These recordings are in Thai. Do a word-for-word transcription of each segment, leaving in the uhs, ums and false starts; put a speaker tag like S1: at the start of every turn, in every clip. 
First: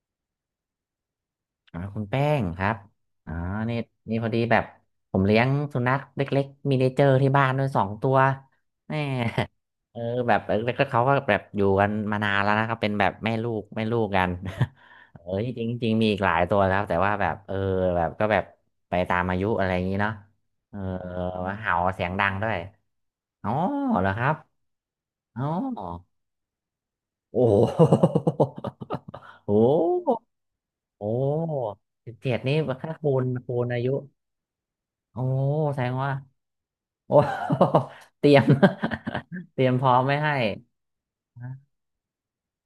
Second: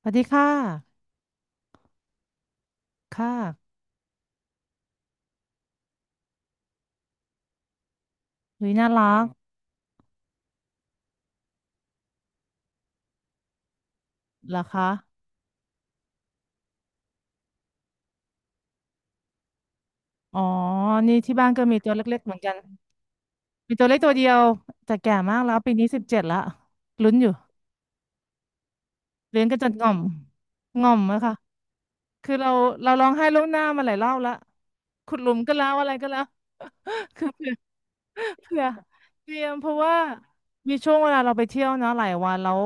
S1: สวัสดีค่ะ
S2: อ่าคุณแป้งครับ
S1: ค่ะ
S2: อ่านี่นี่พอดีแบบผมเลี้ยงสุนัขเล็กๆมินิเจอร์ที่บ้านด้วยสองตัว
S1: หุยน่า
S2: แม่
S1: รัก
S2: เออแบบเออแล้วก็เขาก็แบบอยู่กันมานานแล้วนะครับเป็นแบบแม่ลูกแม่ลูกกัน
S1: เหรอคะ
S2: เออจริงๆจริงมีอีกหลายตัวแล้วแต่ว่าแบบเออแบบก็แบบไปตามอายุอะไรอย่างนี้เนาะ
S1: อ๋อ
S2: เออ
S1: นี่ที่บ้านก็
S2: เห่า
S1: มีตัว
S2: เสียง
S1: เล็กๆ
S2: ดั
S1: เห
S2: ง
S1: มือน
S2: ด้
S1: กั
S2: ว
S1: น
S2: ย อ๋อ
S1: มีตัวเล็ก
S2: เหร
S1: ตั
S2: อ
S1: ว
S2: ค
S1: เดี
S2: รั
S1: ย
S2: บ
S1: วแต่แก่มาก
S2: อ๋
S1: แล้ว ปีนี้สิบ
S2: อ
S1: เจ็ดละลุ้นอยู่
S2: โอ้โห
S1: เลี้ ยง
S2: โอ้
S1: กันจนง่อม
S2: โห
S1: ง่อม
S2: โอ้
S1: อะค่ะคือ
S2: เจ็ด
S1: เรา
S2: นี่
S1: เรา
S2: ถ้า
S1: ร้อง
S2: คู
S1: ไห้
S2: ณ
S1: ล่วง
S2: คู
S1: หน้า
S2: ณอา
S1: มาหลา
S2: ยุ
S1: ยรอบละขุด
S2: โอ้
S1: หลุมก็แล้ว
S2: แส
S1: อะ
S2: ด
S1: ไร
S2: ง
S1: ก็
S2: ว่า
S1: แล้ว
S2: โอ้
S1: คือ
S2: เตรียม
S1: เผื่อเตรีย ม
S2: เต
S1: เพ
S2: รียม
S1: ราะ
S2: พร้อ
S1: ว่า
S2: มไม่ให้
S1: มีช่วงเวลาเราไป
S2: นะ
S1: เที่ยวนะหลายวันแล้ว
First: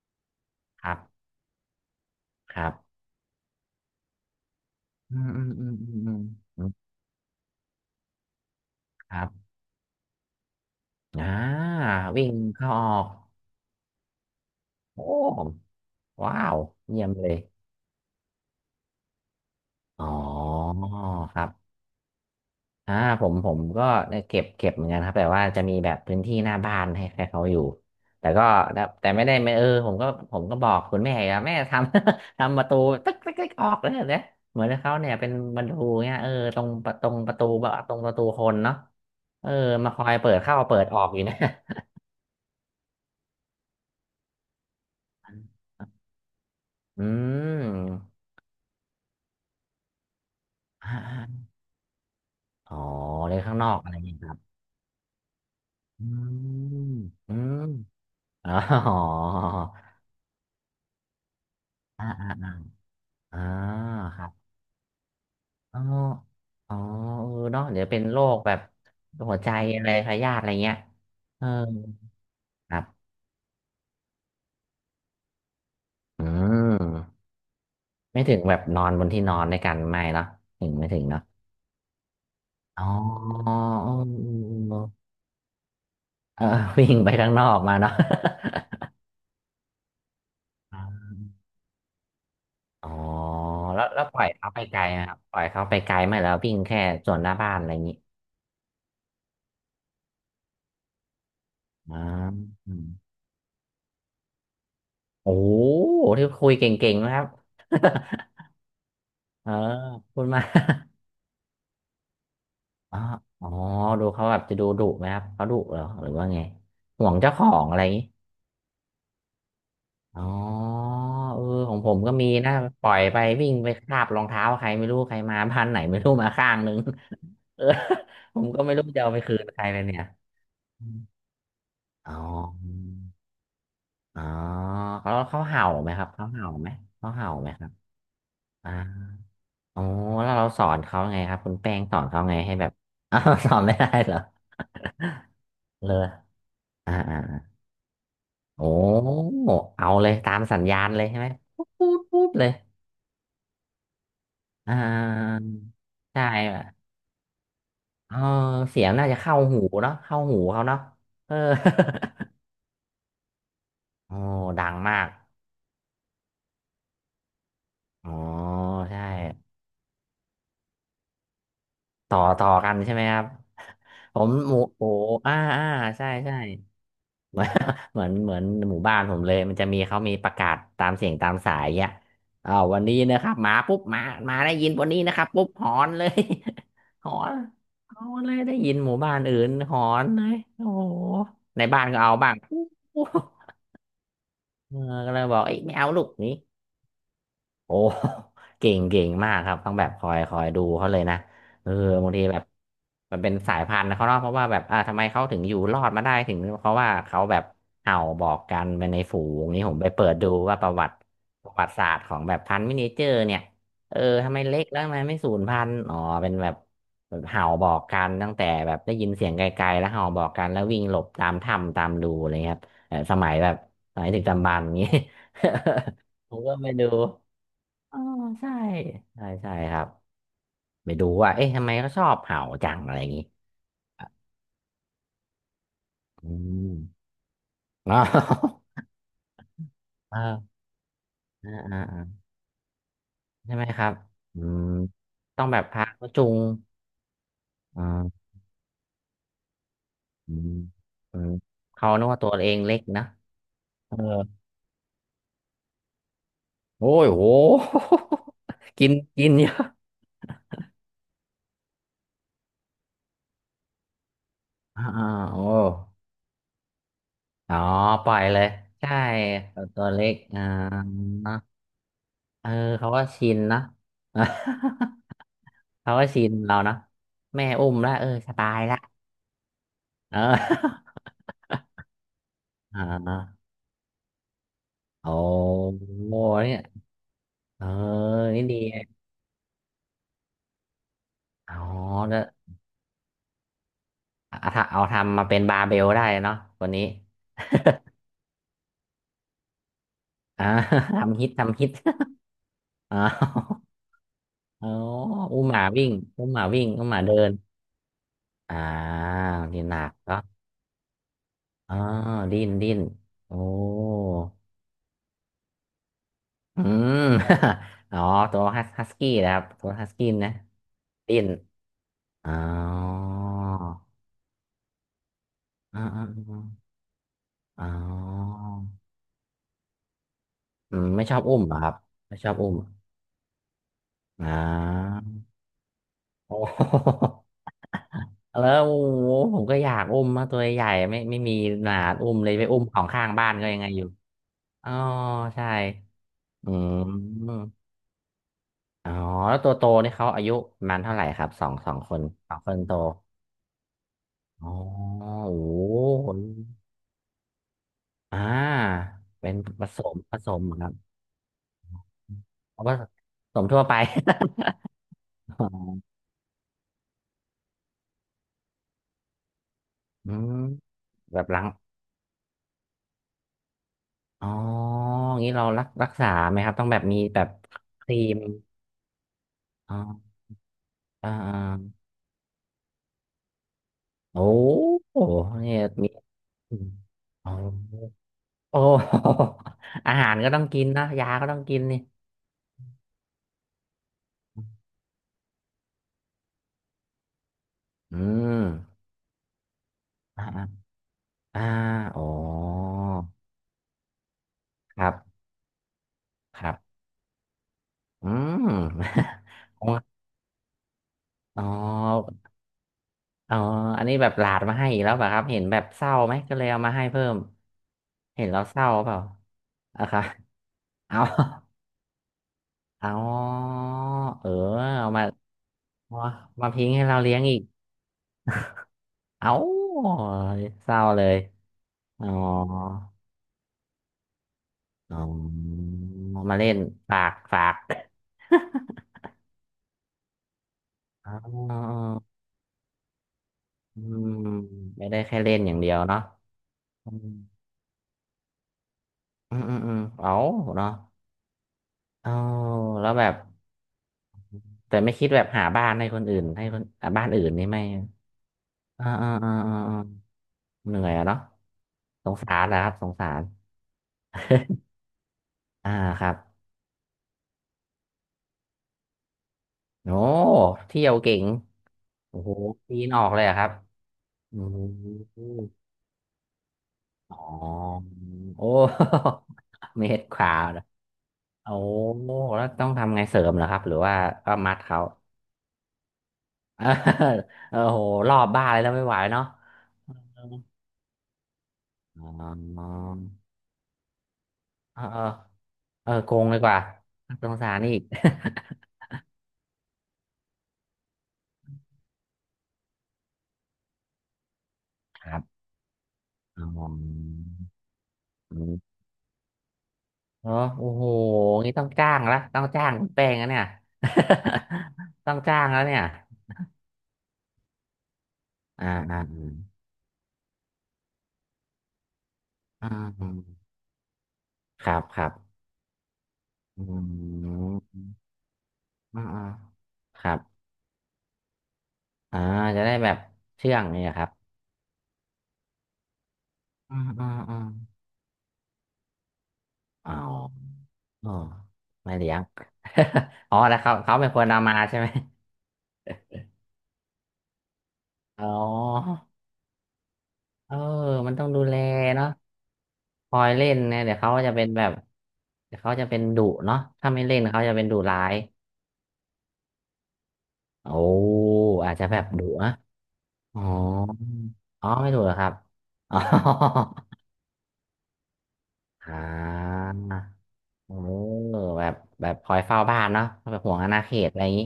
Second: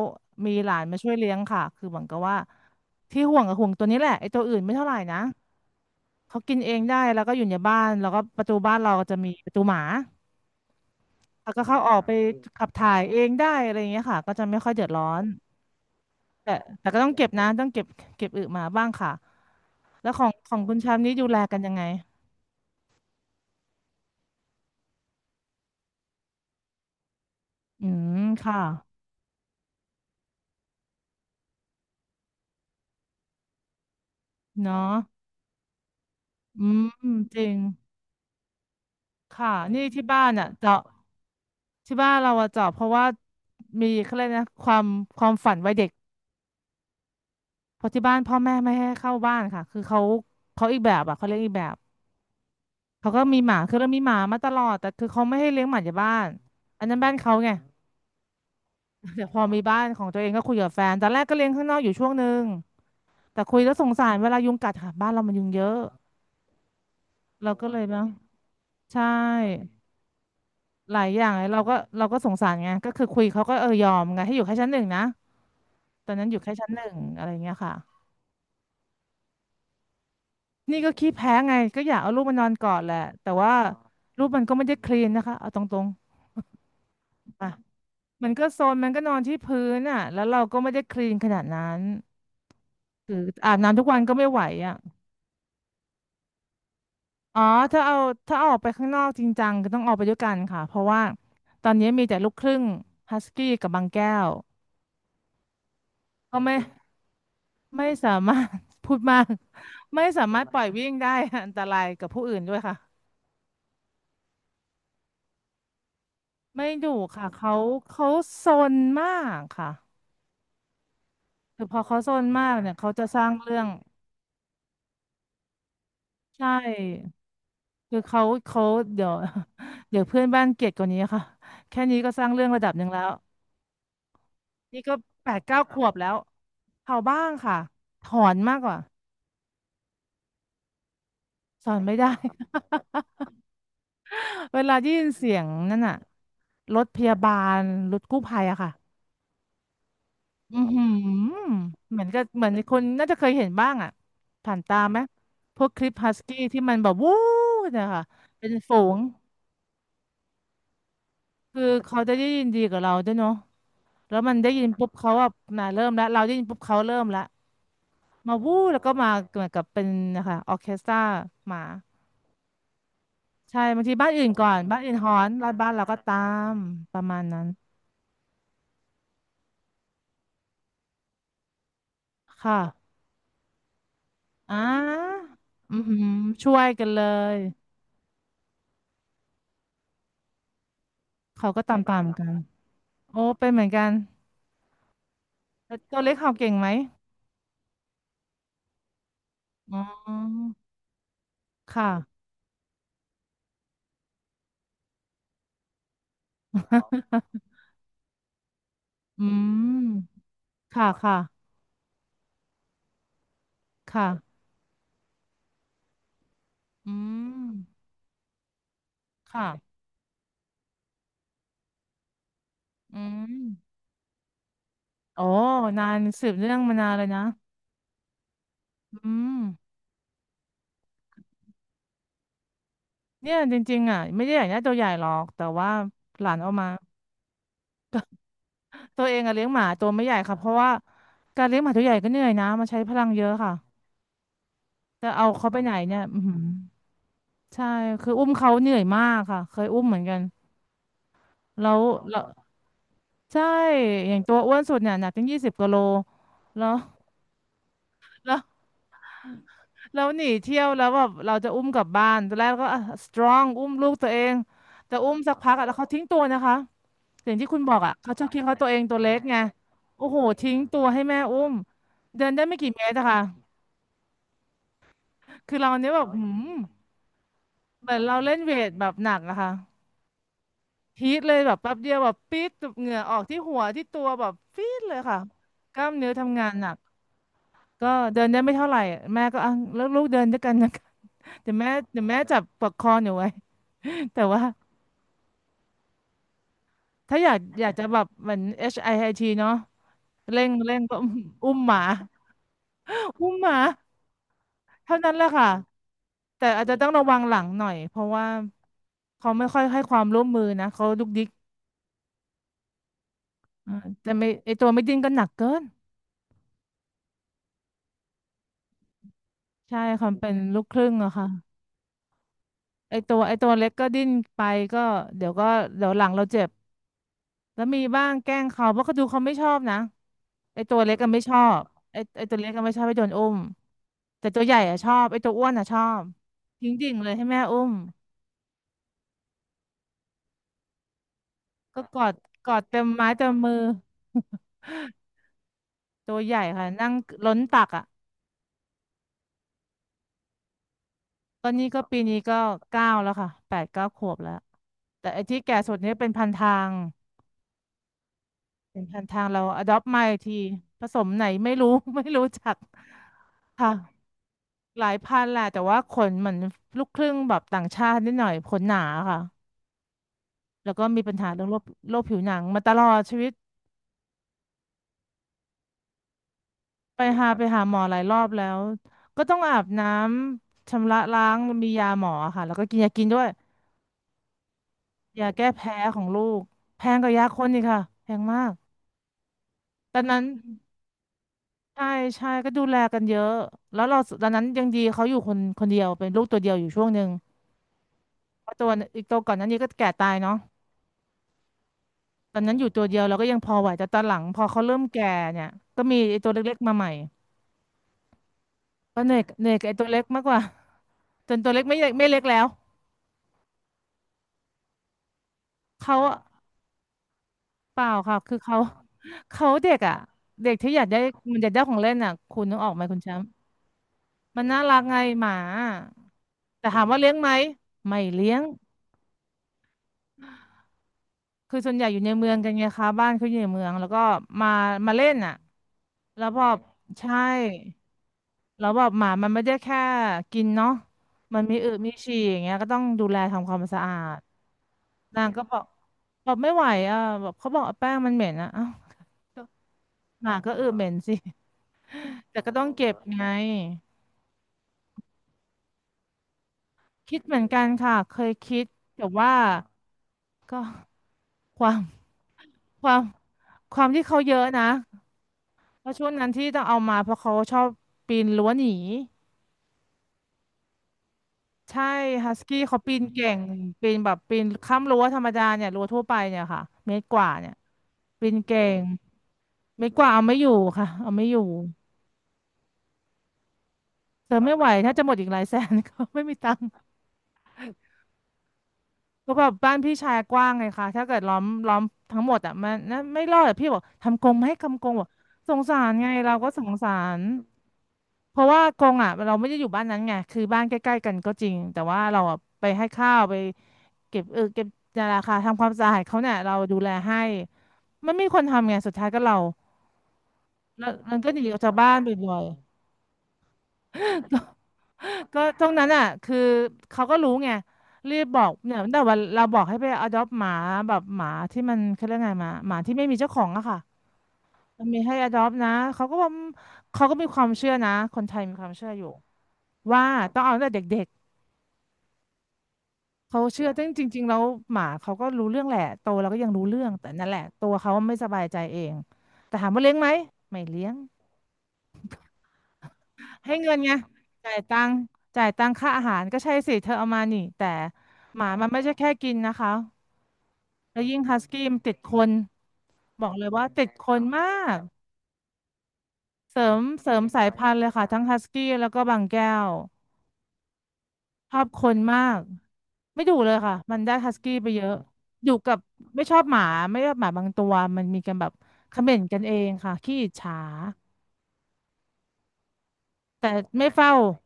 S1: มีหลา
S2: ค
S1: น
S2: รั
S1: มาช่วย
S2: บ
S1: เลี้ยงค่ะคือเหมือนกับว่า
S2: ครับ
S1: ที่ห่วงกับห่วงตัวนี้แหละไอ้ตัวอื่นไม่เท่าไหร่
S2: อื
S1: นะ
S2: มอืมอืมอืมอืม
S1: เขากิน
S2: อื
S1: เอง
S2: ม
S1: ได้แล้วก็อยู่ในบ้านแล้วก็ประตูบ้านเราก็
S2: ค
S1: จะ
S2: รั
S1: มี
S2: บ
S1: ประตูหมา
S2: อ่า
S1: แล้วก็เข้าออกไป
S2: วิ่ง
S1: ขับ
S2: เข้าอ
S1: ถ่า
S2: อ
S1: ย
S2: ก
S1: เองได้อะไรอย่างเงี้ยค่ะก็จะไม่ค่อยเดือดร้
S2: โอ้
S1: อน
S2: ว้า
S1: แต่
S2: ว
S1: แต่ก็
S2: เยี่ย
S1: ต้อ
S2: ม
S1: งเก็
S2: เล
S1: บ
S2: ย
S1: นะต้องเก็บเก็บอึมาบ้างค่ะ
S2: อ๋อ
S1: แล้วของของคุณชามนี้ดู
S2: ค
S1: แล
S2: รั
S1: กันยั
S2: บ
S1: งไง
S2: อ่าผมผมก็ได้เก็บเก็บเหมือนกันครับแต่ว่าจะมีแบบพื้นที่หน้าบ้านให้ให้เขาอยู่
S1: อืม
S2: แต่ก็
S1: ค่ะ
S2: แต่ไม่ได้ไม่เออผมก็ผมก็บอกคุณแม่ครับแม่ทำ ทำประตูตึ๊กตึ๊กตึ๊กออกเลยเนี่ยเหมือน
S1: เนาะ
S2: เขาเนี่ยเป็นประตูเงี้ยเออตร
S1: อื
S2: งประตรง
S1: ม
S2: ป
S1: จ
S2: ระ
S1: ริ
S2: ตู
S1: ง
S2: แบบตรงประตูคนเนาะเออ
S1: ค่ะนี่
S2: มาค
S1: ที่
S2: อย
S1: บ้า
S2: เปิ
S1: น
S2: ด
S1: อ่ะ
S2: เข้าเปิ
S1: เจาะ
S2: ดออกอยู่นะ
S1: ที่บ้านเราอะเจาะเพราะว่ามีเขาเรียกนะความความฝันวั ยเด็ก
S2: อื
S1: เพราะที่บ้าน
S2: ม
S1: พ่อแม่ไม่ให้เข้าบ้านค่ะคือเขาเขาอีก
S2: อ่
S1: แบบอะเขาเลี้ยง
S2: า
S1: อีกแบบ
S2: อ๋อ
S1: เขาก็มี
S2: เลี้ยง
S1: ห
S2: ข้า
S1: มา
S2: งนอ
S1: คือ
S2: ก
S1: เรา
S2: อะไรอ
S1: มี
S2: ย่าง
S1: ห
S2: เงี้
S1: มา
S2: ยครั
S1: มา
S2: บ
S1: ตลอดแต่คือเขาไม่ให้เลี้ยงหมาจาก
S2: อื
S1: บ้านอัน
S2: ม
S1: นั้นบ้านเขา
S2: อื
S1: ไง
S2: มอ๋อ
S1: แต่พอมีบ้านของตัวเองก็คุยกับแฟนตอนแรกก็เลี้ยงข้างนอกอยู่
S2: อ่า
S1: ช่วงห
S2: อ่า
S1: นึ่งแต่
S2: อ่า
S1: คุยแล้วสงสาร
S2: ค
S1: เว
S2: รับ
S1: ลายุงกัดค่ะบ้านเรามันยุงเยอะ
S2: อ๋ออ๋อเออ
S1: เรา
S2: เนาะ
S1: ก็เล
S2: เดี๋
S1: ย
S2: ยวเป็
S1: นะ
S2: นโรคแบบ
S1: ใช่
S2: หัวใจอะไรพยาธิอะไรเงี้ย
S1: หลายอย่างเล
S2: เออ
S1: ยเราก็เราก็สงสารไง
S2: ครั
S1: ก็คือ
S2: บ
S1: คุยเขาก็เออยอมไงให้อยู่แค่ชั้นหนึ่งนะตอน
S2: อื
S1: นั้นอยู่แค่ชั้นหนึ่งอะ
S2: ม
S1: ไรเงี้ยค่ะ
S2: ไม่ถึงแบบนอนบนที่นอนด้วยกันไม่เนาะถึง
S1: นี่
S2: ไม่
S1: ก็
S2: ถึง
S1: ขี้
S2: เนาะ
S1: แพ้ไงก็อยากเอาลูกมานอนกอด
S2: อ๋อ
S1: แหละแต่ว่า
S2: เอ
S1: อ๋อลูกมันก็
S2: อ
S1: ไม่ได้คลีนนะคะเอาตรง
S2: เออ วิ่งไปข้าง
S1: ๆ
S2: น
S1: อ่ะ
S2: อกมาเนาะ
S1: มันก็โซนมันก็นอนที่พื้นอ่ะแล้วเราก็ไม่ได้คลีน ขนาดนั้น
S2: อ๋อ
S1: คืออาบน้ำ
S2: แล้
S1: ทุก
S2: ว
S1: วัน
S2: แล้ว
S1: ก็
S2: ปล่อ
S1: ไม่
S2: ย
S1: ไหว
S2: เขาไป
S1: อ่ะ
S2: ไกลนะครับปล่อยเขาไปไกลไหมแล้ววิ่งแค่ส่วนหน้า
S1: อ๋อ
S2: บ้านอะไรอ
S1: ถ้า
S2: ย่างนี้
S1: เอาถ้าเอาออกไปข้างนอกจริงจังก็ต้องออกไปด้วยกันค่ะเพราะว่าตอนนี้
S2: อ่า
S1: มีแต่ลูกครึ่ง
S2: อืม
S1: ฮัสกี้กับบางแก้ว
S2: โอ้โหที่
S1: ก็
S2: คุ
S1: ไม่
S2: ยเก่งๆนะครับ
S1: ไม่สา มารถ พูดมาก
S2: เออขอ
S1: ไม่
S2: บคุ
S1: สา
S2: ณ
S1: มา
S2: มา
S1: รถปล่อยวิ่ง
S2: ก
S1: ได้อันตรายกับผู้อื่นด้วยค่ะ
S2: อ๋ออ๋อดูเขาแบบจะดูดุไหมครับเขาดุเหรอหรือว่าไง
S1: ไม่ดุ
S2: ห่วง
S1: ค่ะ
S2: เจ้าขอ
S1: เขา
S2: งอะไรอย่างงี้
S1: เขาโซนมากค่ะ
S2: อ๋อเออ
S1: คือ
S2: ข
S1: พ
S2: อง
S1: อ
S2: ผ
S1: เขา
S2: ม
S1: ซ
S2: ก็
S1: น
S2: มี
S1: มา
S2: นะ
S1: กเนี่ย
S2: ป
S1: เขา
S2: ล่อย
S1: จะส
S2: ไป
S1: ร้าง
S2: วิ่ง
S1: เรื่อง
S2: ไปคาบรองเท้าใครไม่รู้ใครมา พันไหนไม่รู้มา
S1: ใช
S2: ข้างนึง
S1: ่
S2: เออ
S1: คือเขา
S2: ผมก็
S1: เขา
S2: ไม่รู้จะ
S1: เดี๋ย
S2: เอา
S1: ว
S2: ไปคืนใครเลย เนี่
S1: เดี๋ย
S2: ย
S1: วเพื่อนบ้านเกลียดก
S2: อ
S1: ว่า
S2: ม
S1: นี้ค่ะแค่นี้ก็
S2: อ๋อ
S1: สร้างเรื่องระดับหนึ่งแล้ว
S2: อ๋อ
S1: นี่ก็
S2: แล้ว
S1: แปด
S2: เขา
S1: เก้า
S2: เห่า
S1: ขว
S2: ไหม
S1: บ
S2: ครั
S1: แล้
S2: บ
S1: ว
S2: เขาเห่าไหม
S1: เผา
S2: เขา
S1: บ้า
S2: เห่า
S1: ง
S2: ไหม
S1: ค่ะ
S2: ครับ
S1: ถอนมากก
S2: อ่า
S1: ว่า
S2: อ๋อแล้วเราสอนเขาไงครับคุณ
S1: สอ
S2: แป้
S1: น
S2: ง
S1: ไม่
S2: สอน
S1: ได้
S2: เขาไงให้แบบ อ้า วสอนไม่ได้เหรอ
S1: เวลาได้ยินเสียงนั่น
S2: เล
S1: น่ะ
S2: ย
S1: รถ
S2: อ่า
S1: พยา
S2: อ่า
S1: บาลรถกู้ภัยอะ
S2: โอ้
S1: ค่ะ
S2: เอาเลยตาม
S1: อื
S2: สัญ
S1: อ
S2: ญา
S1: หือ
S2: ณเลยใช่ไหมปุ๊บปุ๊
S1: เห
S2: บ
S1: มือนกั
S2: ปุ๊
S1: บ
S2: บ
S1: เห
S2: เล
S1: มือ
S2: ย
S1: นคนน่าจะเคยเห็นบ้างอะผ่าน
S2: อ่
S1: ตาไหม
S2: า
S1: พวกคลิปฮัส
S2: ใช่
S1: กี้
S2: แบ
S1: ที่
S2: บ
S1: มันแบบวู้เนี่ยค่ะ
S2: เออ
S1: เป็นฝู
S2: เสียง
S1: ง
S2: น่าจะเข้าหูเนาะเข้าหูเขาเนาะเออ
S1: คือเขาจะได้ยินดีกับเราด้วยเนาะ แล้
S2: โอ้
S1: วมันได้ยิ
S2: ดั
S1: น
S2: ง
S1: ปุ๊บ
S2: มาก
S1: เขาแบบน่ะเริ่มแล้วเราได้ยินปุ๊บเขาเริ่มละ
S2: อ๋อ
S1: มาวู้แล้วก็
S2: ใช
S1: มาเหมือน
S2: ่
S1: กับเป็นนะคะออร์เคสตรามา
S2: ต่อต่อกันใช่ไหมครับ
S1: ใช่บางทีบ้าน
S2: ผ
S1: อื่น
S2: ม
S1: ก่อ
S2: หมู
S1: นบ้าน
S2: โอ้
S1: อื่นหอน
S2: อ่า
S1: แล้ว
S2: อ่า
S1: บ้านเราก็
S2: ใช่
S1: ตา
S2: ใช่
S1: มประมาณ
S2: เห
S1: นั้
S2: มือ
S1: น
S2: น เหมือนเหมือนหมู่บ้านผมเลยมันจะมีเขามีประกาศตามเสียงตามสายอ่ะอ่า
S1: ค่ะ
S2: ววันนี้นะครับมาปุ๊บมามาได้
S1: อ่
S2: ยินวันนี้นะค
S1: า
S2: รับปุ๊บหอ
S1: อือ
S2: น
S1: หื
S2: เล
S1: อ
S2: ย
S1: ช่วยกันเล
S2: หอน
S1: ย
S2: หอนเลยได้ยินหมู่บ้านอื่นหอนเลยโอ้โห
S1: เขาก็
S2: ใน
S1: ตาม
S2: บ้าน
S1: ตา
S2: ก็
S1: ม
S2: เอา
S1: กั
S2: บ้า
S1: น
S2: ง
S1: โอ้เป็นเหมือนกัน
S2: เออก็เลยบอกเอ้ยไม่
S1: แล้ว
S2: เอา
S1: ตัว
S2: ลูก
S1: เล็กเขา
S2: นี้
S1: เก่งไหม
S2: โอ้ เก่งเก่งมากครับ ต้อง
S1: อ๋
S2: แบบคอยคอย
S1: อ
S2: ดูเขาเลยนะเออ
S1: ค่ะ
S2: บางทีแบบมันเป็นสายพันธุ์นะเขาเนาะเพราะว่าแบบอ่าทำไมเขาถึงอยู่รอดมาได้ถึงเพราะว่าเขาแบ บเห่าบอกกันไปในฝู
S1: อื
S2: งนี้
S1: ม
S2: ผมไปเปิดดูว่าประวั
S1: ค่ะ
S2: ติ
S1: ค่ะ
S2: ประวัติศาสตร์ของแบบพันธุ์มินิเจอร์เนี่ย
S1: ค
S2: เออทำไม
S1: ่ะ
S2: เล็กแล้วทำไมไม่สูญพันธุ์อ๋อเป็นแบบ
S1: อื
S2: แบบเห่าบอก
S1: ม
S2: กันตั้งแต่แบบได้ยินเสียงไก
S1: ค่ะ
S2: ลๆแล้วเห่าบอกกันแล้ววิ่งหลบตามถ้ำตามรูอะไรเงี้ยครับเอ
S1: อื
S2: อสมัยแบบ
S1: ม
S2: สมัยดึกดำบรรพ์อย่างนี้
S1: อ๋อนานสื
S2: ผ
S1: บ
S2: ม
S1: เรื่
S2: ก็
S1: อง
S2: ไม่
S1: มานา
S2: รู้
S1: นเลยนะ
S2: อ๋อใช่
S1: อื
S2: ใช่
S1: ม
S2: ใช่ครับไปดูว่าเอ๊ะทำไมเขาชอบเห่าจังอะไรอย่างงี้
S1: เนี่ยจริงๆอ่ะไม่ได้อยากได้ตัวใหญ่หรอก แต่ว่าห
S2: อื
S1: ลานเอามา
S2: มอ๋อ
S1: ตัวเองอะเลี้ยงหมาตัวไม่ให ญ่ค่ะเพ
S2: เอ
S1: ราะ
S2: อ
S1: ว่าการ
S2: อ่า
S1: เลี้ยงหมา
S2: อ่า
S1: ตัวใหญ่
S2: อ่า
S1: ก็เหนื่อยนะมันใช้พลังเยอะค่ะ
S2: ใช่ไหมครับอืม
S1: จะเอา
S2: ต้อง
S1: เขาไป
S2: แบบ
S1: ไหน
S2: พา
S1: เนี่ย
S2: เขา
S1: อื
S2: จู
S1: ม
S2: ง
S1: ใช่
S2: อ่
S1: คือ
S2: า
S1: อุ้มเขาเหนื่อยมากค่ะเคยอุ้มเหมือนกัน
S2: อืมอืม
S1: แล้ว
S2: เขานึก
S1: แล้
S2: ว่า
S1: ว
S2: ตัวเองเล็กนะ
S1: ใช่
S2: เออ
S1: อย่างตัวอ้วนสุดเนี่ยหนักถึงยี่สิบกิโลแล้ว
S2: โอ้ยโห
S1: แล้ว
S2: กินกินเยอะ
S1: แล้วหนีเที่ยวแล้วแบบเราจะอุ้มกลับบ้านตอนแรกก็ strong อุ้มลูกตัวเอง
S2: อ่า
S1: แต่
S2: อ่า
S1: อุ้มสัก
S2: โอ้
S1: พักอะแล้วเขาทิ้งตัวนะคะอย่างที่
S2: อ๋อ
S1: คุณบอกอะ
S2: ป
S1: เขา
S2: ล่อ
S1: ช
S2: ย
S1: อบ
S2: เล
S1: คิด
S2: ย
S1: เขาตัวเองตั
S2: ใช่
S1: วเล็กไง
S2: ตัว
S1: โอ้
S2: เล็ก
S1: โห
S2: อ่า
S1: ทิ้งตัวให้แม่
S2: เนอะ
S1: อุ้มเดินได้
S2: เออ
S1: ไม่กี่เม
S2: เขา
S1: ตร
S2: ก็
S1: อะค่ะ
S2: ชินนะ
S1: คือเราเนี้ย
S2: เขา
S1: แบ
S2: ก็
S1: บหื
S2: ชิน
S1: ม
S2: เราเนาะแม่อุ้ม
S1: เห
S2: ละ
S1: มือน
S2: เออ
S1: เรา
S2: ส
S1: เล่น
S2: บา
S1: เว
S2: ย
S1: ท
S2: ละ
S1: แบบหนักอะค่ะ
S2: เออ
S1: ฮี ทเลยแบบแป๊บเดียวแบบปี๊ดแบบ
S2: อ่
S1: เหงื่อออกที่
S2: า
S1: หัวที่ตัวแบบฟีดเลย
S2: โอ้
S1: ค่ะกล้ามเนื้อ
S2: โห
S1: ทำงาน
S2: เนี่ย
S1: หนัก
S2: เออ
S1: ก็เดินได้
S2: นี่
S1: ไม่
S2: ดี
S1: เท่าไหร่แม่ก็อ่ะแล้วลูกเดินด้วยกันนะคะเดี๋
S2: อ๋
S1: ย
S2: อ
S1: วแม่เดี๋ยว
S2: แล้
S1: แม่
S2: ว
S1: จับปลอกคอหนูไว้แต่ว่า
S2: เอาถ้าเอาทำมาเป็นบาร์เบลได้เนาะคนนี้
S1: ถ้าอยากอยากจะแบบเหมือน เอช ไอ ไอ ที เนาะเร่
S2: อ่า
S1: งเร่ง ก็ อุ้ม
S2: ทำฮิต
S1: อุ้ม
S2: ทำฮิต
S1: หมา
S2: อ๋อ
S1: อุ้มหมา
S2: อ๋อ
S1: เท่านั้นแหละ
S2: อุ้ม
S1: ค่ะ
S2: หมาวิ่งอุ้มหมา
S1: แต่
S2: วิ่
S1: อาจ
S2: ง
S1: จะต้
S2: อุ้
S1: อ
S2: ม
S1: ง
S2: หมา
S1: ระวั
S2: เดิ
S1: ง
S2: น
S1: หลังหน่อยเพราะว่า
S2: อ่า
S1: เขาไม่ค่อ
S2: นี่
S1: ย
S2: ห
S1: ให้
S2: นั
S1: ค
S2: ก
S1: วาม
S2: เนาะ
S1: ร่วมมือนะเขาดุกดิก
S2: อ๋อดิ้นดิ้นโอ้
S1: อ่าแต่ไม่ไอตัวไม่ดิ้นก็หนักเกิน
S2: อืม อ๋อตัวฮัสฮัสกี้นะครับตัว
S1: ใช่
S2: ฮัสกี้
S1: ค่ะมันเป็
S2: นะ
S1: นลูกครึ่งอะ
S2: ดิ้
S1: ค่ะ
S2: นอ๋อ
S1: ไอตัวไอตัวเล็กก็ดิ้นไปก็เดี๋ยวก็
S2: อ่า
S1: เดี๋ยวห
S2: อ่า
S1: ลังเราเจ็บ
S2: อา
S1: แล้
S2: อ๋
S1: วมีบ้างแกล้
S2: อ
S1: งเขาเพราะเขาดูเขาไม่ชอบนะไอตั
S2: อื
S1: ว
S2: ม
S1: เล็ก
S2: ไม่
S1: ก็
S2: ชอ
S1: ไม่
S2: บ
S1: ช
S2: อุ้
S1: อ
S2: มเหรอ
S1: บ
S2: ครับ
S1: ไอ
S2: ไม่
S1: ไอ
S2: ชอ
S1: ตั
S2: บ
S1: วเล็
S2: อุ้
S1: ก
S2: ม
S1: ก็ไม่ชอบให้โดนอุ้ม
S2: อ่
S1: แต่ตัวใหญ่อะชอ
S2: า
S1: บไอตัวอ้วนอะชอบ
S2: โอ้
S1: ทิ้งดิ่งเลยให้แม่อุ้ม
S2: แล้วโอ้โหผมก็อยากอุ้มมาตัวใหญ่ไม่ไม่มีหนา
S1: ก็
S2: ด
S1: กอ
S2: อุ้
S1: ด
S2: มเลยไป
S1: กอ
S2: อุ้
S1: ด
S2: มข
S1: เต็
S2: อ
S1: ม
S2: งข้า
S1: ไม้
S2: ง
S1: เต็
S2: บ้าน
S1: ม
S2: ก็
S1: มื
S2: ยั
S1: อ
S2: งไงอยู่อ๋อใช่
S1: ตัวใหญ่
S2: อื
S1: ค่ะนั่งล้น
S2: ม
S1: ตักอ่ะ
S2: อ๋อแล้วตัวโตนี่เขาอายุประมันเท่าไหร่ครับส
S1: ต
S2: อ
S1: อน
S2: ง
S1: นี้
S2: สอ
S1: ก็
S2: งค
S1: ปี
S2: น
S1: นี้
S2: ส
S1: ก็
S2: องคนโต
S1: เก้าแล้วค่ะแปดเก้าขวบแล้ว
S2: อ๋อ
S1: แต่ไอ้ที่
S2: โอ้
S1: แก่สุดเนี่ยเป็
S2: โห
S1: นพันทาง
S2: อ่
S1: เป็น
S2: า
S1: พันทาง
S2: เป็น
S1: เราอ
S2: ผ
S1: ดอ
S2: ส
S1: ป
S2: ม
S1: มา
S2: ผ
S1: อีก
S2: ส
S1: ที
S2: มเหรอครับ
S1: ผสมไหนไม่รู้ ไม่รู้จัก
S2: เพราะว่าผสมทั่วไป
S1: ค่ะ หลายพันแห ละแต่
S2: ออ
S1: ว่าขนเหมือนลูกครึ่งแบบต่างชาตินิดหน่อยขนหนาค่ะ
S2: อืม
S1: แล้วก็มีปัญ
S2: แบบ
S1: หา
S2: หลั
S1: เรื่
S2: ง
S1: องโรคโรคผิวหนังมาตลอดชีวิต
S2: อ๋ออย่างนี้เรารักรักษาไหมครับต้องแบบมี
S1: ไป
S2: แบ
S1: หา
S2: บ
S1: ไปหาหมอ
S2: ค
S1: ห
S2: รี
S1: ลายรอ
S2: ม
S1: บแล้วก็ต้องอาบ
S2: อ๋
S1: น้
S2: อ
S1: ำชำระ
S2: อ่า
S1: ล้า
S2: อ่า
S1: งมียาหมอค่ะแล้วก็กินยากินด้วย
S2: โอ้โห
S1: ยาแก้
S2: เนี่ย
S1: แพ้
S2: มี
S1: ของลูก
S2: อม
S1: แพงกว่ายา
S2: อ๋อ
S1: คนอีกค่ะแพงมาก
S2: โอ้ อา
S1: ตอน
S2: หาร
S1: นั้น
S2: ก็ต้องกินนะยาก็ต้องกินนี่
S1: ใช่ใช่ก็ดูแลกันเยอะแล้วเราตอนนั้นยังดีเขาอยู่คนคนเดียวเป็นลูกตัวเดียวอยู่ช่วงหนึ่ง
S2: อืม
S1: เพราะตัวอีกตัวก่อนหนั้นนี้ก็แก่ตาย
S2: อ่า
S1: เนาะ
S2: อ่าอ่าอ๋อ
S1: ตอนนั้นอยู่ตัวเดียวเราก็ยังพอไหวแต่ตอนหลังพอเขาเริ่
S2: ค
S1: ม
S2: รั
S1: แก่
S2: บ
S1: เนี่ยก็มีไอ้ตัว
S2: ครั
S1: เล็กๆมา
S2: บ
S1: ใหม่
S2: อืม
S1: ก็เหนื่อยเหนื่อย กั
S2: อ๋
S1: บ
S2: อ
S1: ไอ้ตัวเล็กมากกว่าจน
S2: อ๋อ
S1: ตัวเล็กไม่เล็กไม่เล็กแล้ว
S2: อ๋ออันนี้แบบหลาดมาให้อีกแล้วเปล่ะครับเห็นแบบเศ
S1: เขา
S2: ร้าไหมก็เลยเอามาให้เพิ่ม
S1: เปล่าค่ะ
S2: เห็น
S1: คือ
S2: เรา
S1: เขา
S2: เศร้าเปล่า
S1: เขาเด็ก
S2: อะค
S1: อ่ะ
S2: รับ
S1: เด็กที่อ ยาก
S2: เอา
S1: ได้มันอยากได้ของเล่นอ่ะคุณนึกออกไหม
S2: เอ
S1: คุณแชมป์
S2: าเออ
S1: มันน่ารัก
S2: เอา
S1: ไง
S2: มา
S1: หมา
S2: มามา
S1: แต่
S2: ทิ้งให้
S1: ถาม
S2: เรา
S1: ว่าเลี้ย
S2: เลี้
S1: ง
S2: ยง
S1: ไหม
S2: อีก
S1: ไม่เลี้ยง
S2: เอ้าเศร้าเลย
S1: คือส่วนใหญ่อยู่
S2: อ๋อ
S1: ในเมืองกันไงคะบ้านเขาอยู่ในเมืองแล้วก็มามา
S2: อ๋
S1: เล่นอ่ะ
S2: อ
S1: แล้ว
S2: มา
S1: พอ
S2: เล่นฝาก
S1: ใช่
S2: ฝาก
S1: แล้วแบบหมามันไม่ได้แค่กินเนาะ
S2: อ๋
S1: มั
S2: อ
S1: นมีอึมีฉี่อย่างเงี้ยก็ต้องดูแลทำความ
S2: อื
S1: สะอา
S2: ม
S1: ด
S2: ไม่ได้แค่
S1: นาง
S2: เล่น
S1: ก็
S2: อ
S1: บ
S2: ย่า
S1: อ
S2: ง
S1: ก
S2: เดียวเนาะ
S1: บอกไม่ไหว
S2: อื
S1: อ่ะ
S2: ม
S1: แบบเขาบอกเอาแป้งมันเหม็นอ่ะเอ้า
S2: อื
S1: ก็
S2: มอืมอืมเอา
S1: หมาก็อึ
S2: เนาะ
S1: เหม็นสิ
S2: เออ
S1: แต่ก็ต้องเก็
S2: แล้ว
S1: บ
S2: แบบ
S1: ไง
S2: แต่ไม่คิดแบบหาบ้านให้คนอื่นให้คนอ่ะบ้าน
S1: คิด
S2: อื่น
S1: เหมือ
S2: นี่
S1: นกั
S2: ไม่
S1: นค่ะเคยคิด
S2: อ่า
S1: แต่
S2: อ่าอ่า
S1: ว่า
S2: อ่าอ่า
S1: ก็
S2: เหนื่อยอะเนาะ
S1: ความ
S2: สงสารนะครับ
S1: ค
S2: สง
S1: วาม
S2: สาร
S1: ความที่เขาเยอะนะ
S2: อ่า
S1: เพราะ
S2: ค
S1: ช่ว
S2: รั
S1: ง
S2: บ
S1: นั้นที่ต้องเอามาเพราะเขาชอบปีนรั้วหนี
S2: โอ้เที่ยวเก่ง
S1: ใช่
S2: โอ้
S1: ฮั
S2: โห
S1: สกี้
S2: ปี
S1: เขา
S2: น
S1: ปี
S2: อ
S1: น
S2: อกเลย
S1: เก่
S2: เหรอะ
S1: ง
S2: ครับ
S1: ปีนแบบปี
S2: อื
S1: นข้ามรั้วธรรมดา
S2: ม
S1: เนี่ยรั้วทั่วไปเนี่ยค่ะเมตร
S2: อ๋
S1: ก
S2: อ
S1: ว่าเนี่ยปีน
S2: โอ้
S1: เก่ง เม
S2: เม
S1: ตรก
S2: ตร
S1: ว่า
S2: ข
S1: เอา
S2: วา
S1: ไม่อยู่
S2: เหรอ
S1: ค่ะเอาไม่อยู่
S2: โอ้แล้วต้องทำไงเสริมเหรอครับหรือว่า
S1: เธ
S2: ก็
S1: อ
S2: มั
S1: ไม่
S2: ด
S1: ไหว
S2: เขา
S1: ถ้าจะหมดอีกหลายแสน ก็ไม่มีตั ง
S2: เอ
S1: ค์
S2: อโอ้โหรอบบ้านเลยแล้วไม่ไหวเนาะ
S1: ก็แบบบ้านพี่ชายกว้างไงคะถ้าเกิดล้อมล้อม
S2: อ
S1: ทั้งหมดอ่ะ
S2: ๋
S1: มั
S2: อ
S1: นนะไม่รอดอ่ะพี่บอกทำกรงไหม
S2: เอ
S1: ทำ
S2: อ
S1: กรง
S2: เอ
S1: บ
S2: อ
S1: อกสงสา
S2: เอ
S1: ร
S2: อ
S1: ไง
S2: โกง
S1: เรา
S2: เลยก
S1: ก็
S2: ว่า
S1: สงสาร
S2: สงสารนี่อีก
S1: เพราะว่ากรงอ่ะเราไม่ได้อยู่บ้านนั้นไงคือบ้านใกล้ๆกันก็จริงแต่ว่าเราอะไปให้ข้าวไปเก็บเออเก็บ นา
S2: ครั
S1: ละ
S2: บ
S1: ค่ะทำความสะอาดเขาเนี่ย
S2: อ๋อ
S1: เราดูแลให้มันไม่มี
S2: อื
S1: คน
S2: ม
S1: ทำไงสุดท้ายก็เรา
S2: เออโอ้โห
S1: แล้วมันก็หนี
S2: งี้
S1: ออก
S2: ต้อง
S1: จากบ้า
S2: จ้า
S1: น
S2: ง
S1: ไป
S2: ละ
S1: เล
S2: ต้อ
S1: ย
S2: งจ้างคุณแป้งนะเนี่ย ต้อง จ้า
S1: ก็
S2: งแล้
S1: ต
S2: ว
S1: รง
S2: เนี่ย
S1: นั้นอ่ะคือเขาก็รู้ไงรีบบอก
S2: อ่า
S1: เนี่ย
S2: อ่า
S1: แต่ว่าเราบอกให้ไป adopt หมาแบบหมาที่มันเขาเรียกไงหมาห
S2: อ่า
S1: มาที่ไม่มีเจ้าของอะค่ะ
S2: ครั
S1: มั
S2: บ
S1: นมี
S2: ครั
S1: ให้
S2: บ
S1: adopt นะเขาก็บอก
S2: อื
S1: เขาก็มีความเชื่อนะ
S2: ม
S1: คนไทยมีความเชื่ออ
S2: อ่า
S1: ยู่
S2: อ่าค
S1: ว่า
S2: รับ
S1: ต้องเอาตั้งแต่เด็ก
S2: อ่าจะได้แบบ
S1: ๆเขา
S2: เชื่อ
S1: เชื่
S2: ง
S1: อ
S2: เนี่
S1: ซึ่
S2: ย
S1: งจ
S2: ครับ
S1: ริงๆแล้วหมาเขาก็รู้เรื่องแหละโตเราก็ยังรู้
S2: อ่า
S1: เรื่อง
S2: อ่า
S1: แต่นั่นแห
S2: อ่า
S1: ละตัวเขาไม่สบายใจเองแต่ถามว่า
S2: อ๋
S1: เลี้
S2: อ
S1: ยงไหมไม่เลี้ยง
S2: อ๋อไม่เลี้ยง อ๋อ
S1: ให้
S2: แล้ว
S1: เงิ
S2: เขา
S1: นไง
S2: เขาเป็นคนเอา
S1: จ่า
S2: มา
S1: ย
S2: ใช่
S1: ตั
S2: ไหม
S1: งค์จ่ายตังค่าอาหารก็ใช่สิเธอเอามานี่แต่
S2: อ๋อ
S1: หมามันไม่ใช่แค่กินนะคะ
S2: เออ
S1: แล้ว
S2: มัน
S1: ยิ่ง
S2: ต้อง
S1: ฮั
S2: ดู
S1: ส
S2: แล
S1: กี้มันติด
S2: เนาะ
S1: คน
S2: คอ
S1: บ
S2: ย
S1: อกเล
S2: เล่
S1: ย
S2: น
S1: ว่า
S2: เนี่ย
S1: ติด
S2: เดี๋ยว
S1: ค
S2: เขา
S1: น
S2: จะเป็
S1: มา
S2: นแบบ
S1: ก
S2: เดี๋ยวเขาจะเป็นดุ
S1: เส
S2: เนาะ
S1: ริม
S2: ถ้าไม่
S1: เสริ
S2: เล่น
S1: ม
S2: เขา
S1: สาย
S2: จะเป็น
S1: พัน
S2: ดุ
S1: ธุ์เลย
S2: ร้า
S1: ค่ะ
S2: ย
S1: ทั้งฮัสกี้แล้วก็บางแก้ว
S2: โอ้
S1: ชอบ
S2: อาจ
S1: ค
S2: จะ
S1: น
S2: แบบ
S1: มา
S2: ดุ
S1: ก
S2: นะ
S1: ไม่ดุ
S2: อ๋อ
S1: เลยค่ะมันได้ฮัสกี้
S2: อ๋
S1: ไป
S2: อ
S1: เย
S2: ไม่
S1: อะ
S2: ดุเหรอครับ
S1: อยู่กับ
S2: อ๋อ
S1: ไม่ชอบหมาไม่ชอบหมาบางตัวมันมีกันแบบเข
S2: อ่า
S1: ม่นกันเองค่ะขี้อิจฉา
S2: เออแบบแบบคอยเฝ้าบ้านเนาะแบบ
S1: แต่
S2: ห่วงอาณา
S1: ไม่
S2: เขต
S1: เฝ้า
S2: อะไรอย่างนี้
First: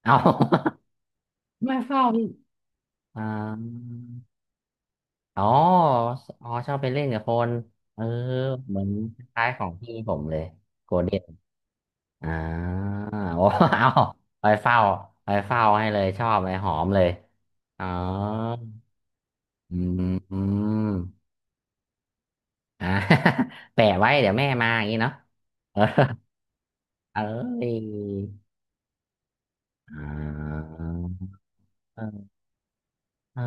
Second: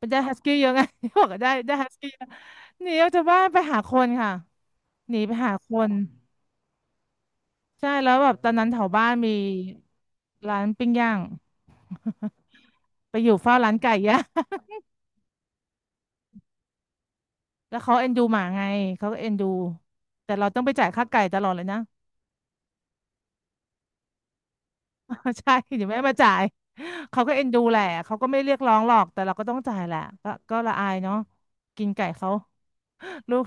S1: มัน
S2: เอา
S1: ได้ฮัสกี้เยอะไง บอกว่าได้ ได้
S2: ไม่
S1: ฮัส
S2: เฝ้า
S1: กี้
S2: พี่
S1: หนีออกจา
S2: อ่า
S1: กบ้านไปหาคนค่ะหนีไป
S2: อ๋อ
S1: หาคน
S2: อ๋อชอบไปเล่นกับคน
S1: ใช่
S2: เออ
S1: แล้วแบบตอนนั้น
S2: เห
S1: แถ
S2: มือ
S1: ว
S2: น
S1: บ้าน
S2: ค
S1: มี
S2: ล้ายๆของพี่ผมเลย
S1: ร้านปิ้
S2: โก
S1: ง
S2: ล
S1: ย่า
S2: เด้
S1: ง
S2: นอ่า
S1: ไป
S2: โอ
S1: อยู่
S2: ้
S1: เฝ้าร้า น
S2: เอา
S1: ไก่ย่าง
S2: คอยเฝ้าคอยเฝ้าให้เลยชอบเลยหอมเลย
S1: แล้ว
S2: อ๋อ
S1: เขาเอ็นดูหมาไงเขาก็เอ็นดู
S2: อืม
S1: แต่
S2: อื
S1: เราต้องไปจ่า
S2: ม
S1: ยค่าไก่ตลอดเลยนะ
S2: อ่า แปะไว้เดี๋ยวแม่มาอย่างนี้เนาะ
S1: ใช่
S2: เออ
S1: เดี๋ยวแม่มาจ่าย
S2: เอ
S1: เขาก็เอ็นดูแหละ
S2: อ
S1: เขาก็ไม่เรียกร้องหรอกแต่เราก็ต้องจ่ายแห
S2: อ
S1: ละก็ก็
S2: ่
S1: ละอายเนาะกินไก่เขา
S2: า
S1: ลู
S2: เออ
S1: ก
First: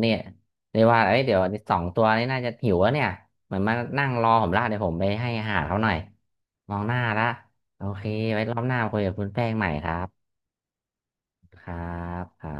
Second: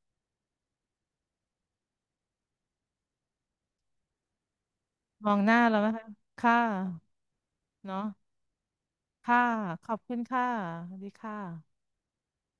S2: เนี่ยเรียกว่าเอ้ยเดี๋ยวสองตัวนี้น่าจะหิวแล้วเนี่ยเหมือนมานั่งรอผมละเดี๋ยวผมไป
S1: ม
S2: ให้
S1: อง
S2: อา
S1: หน้า
S2: หาร
S1: เรา
S2: เขา
S1: ไห
S2: ห
S1: ม
S2: น่อย
S1: คะค่ะ
S2: มองหน้าละโอ
S1: เนาะ
S2: เคไว้รอบหน้ามาคุยกับคุณ
S1: ค่ะ
S2: แป้งใหม่
S1: ข
S2: ค
S1: อ
S2: รั
S1: บคุณ
S2: บ
S1: ค่ะสวัสดีค
S2: ครั
S1: ่ะ
S2: บครับ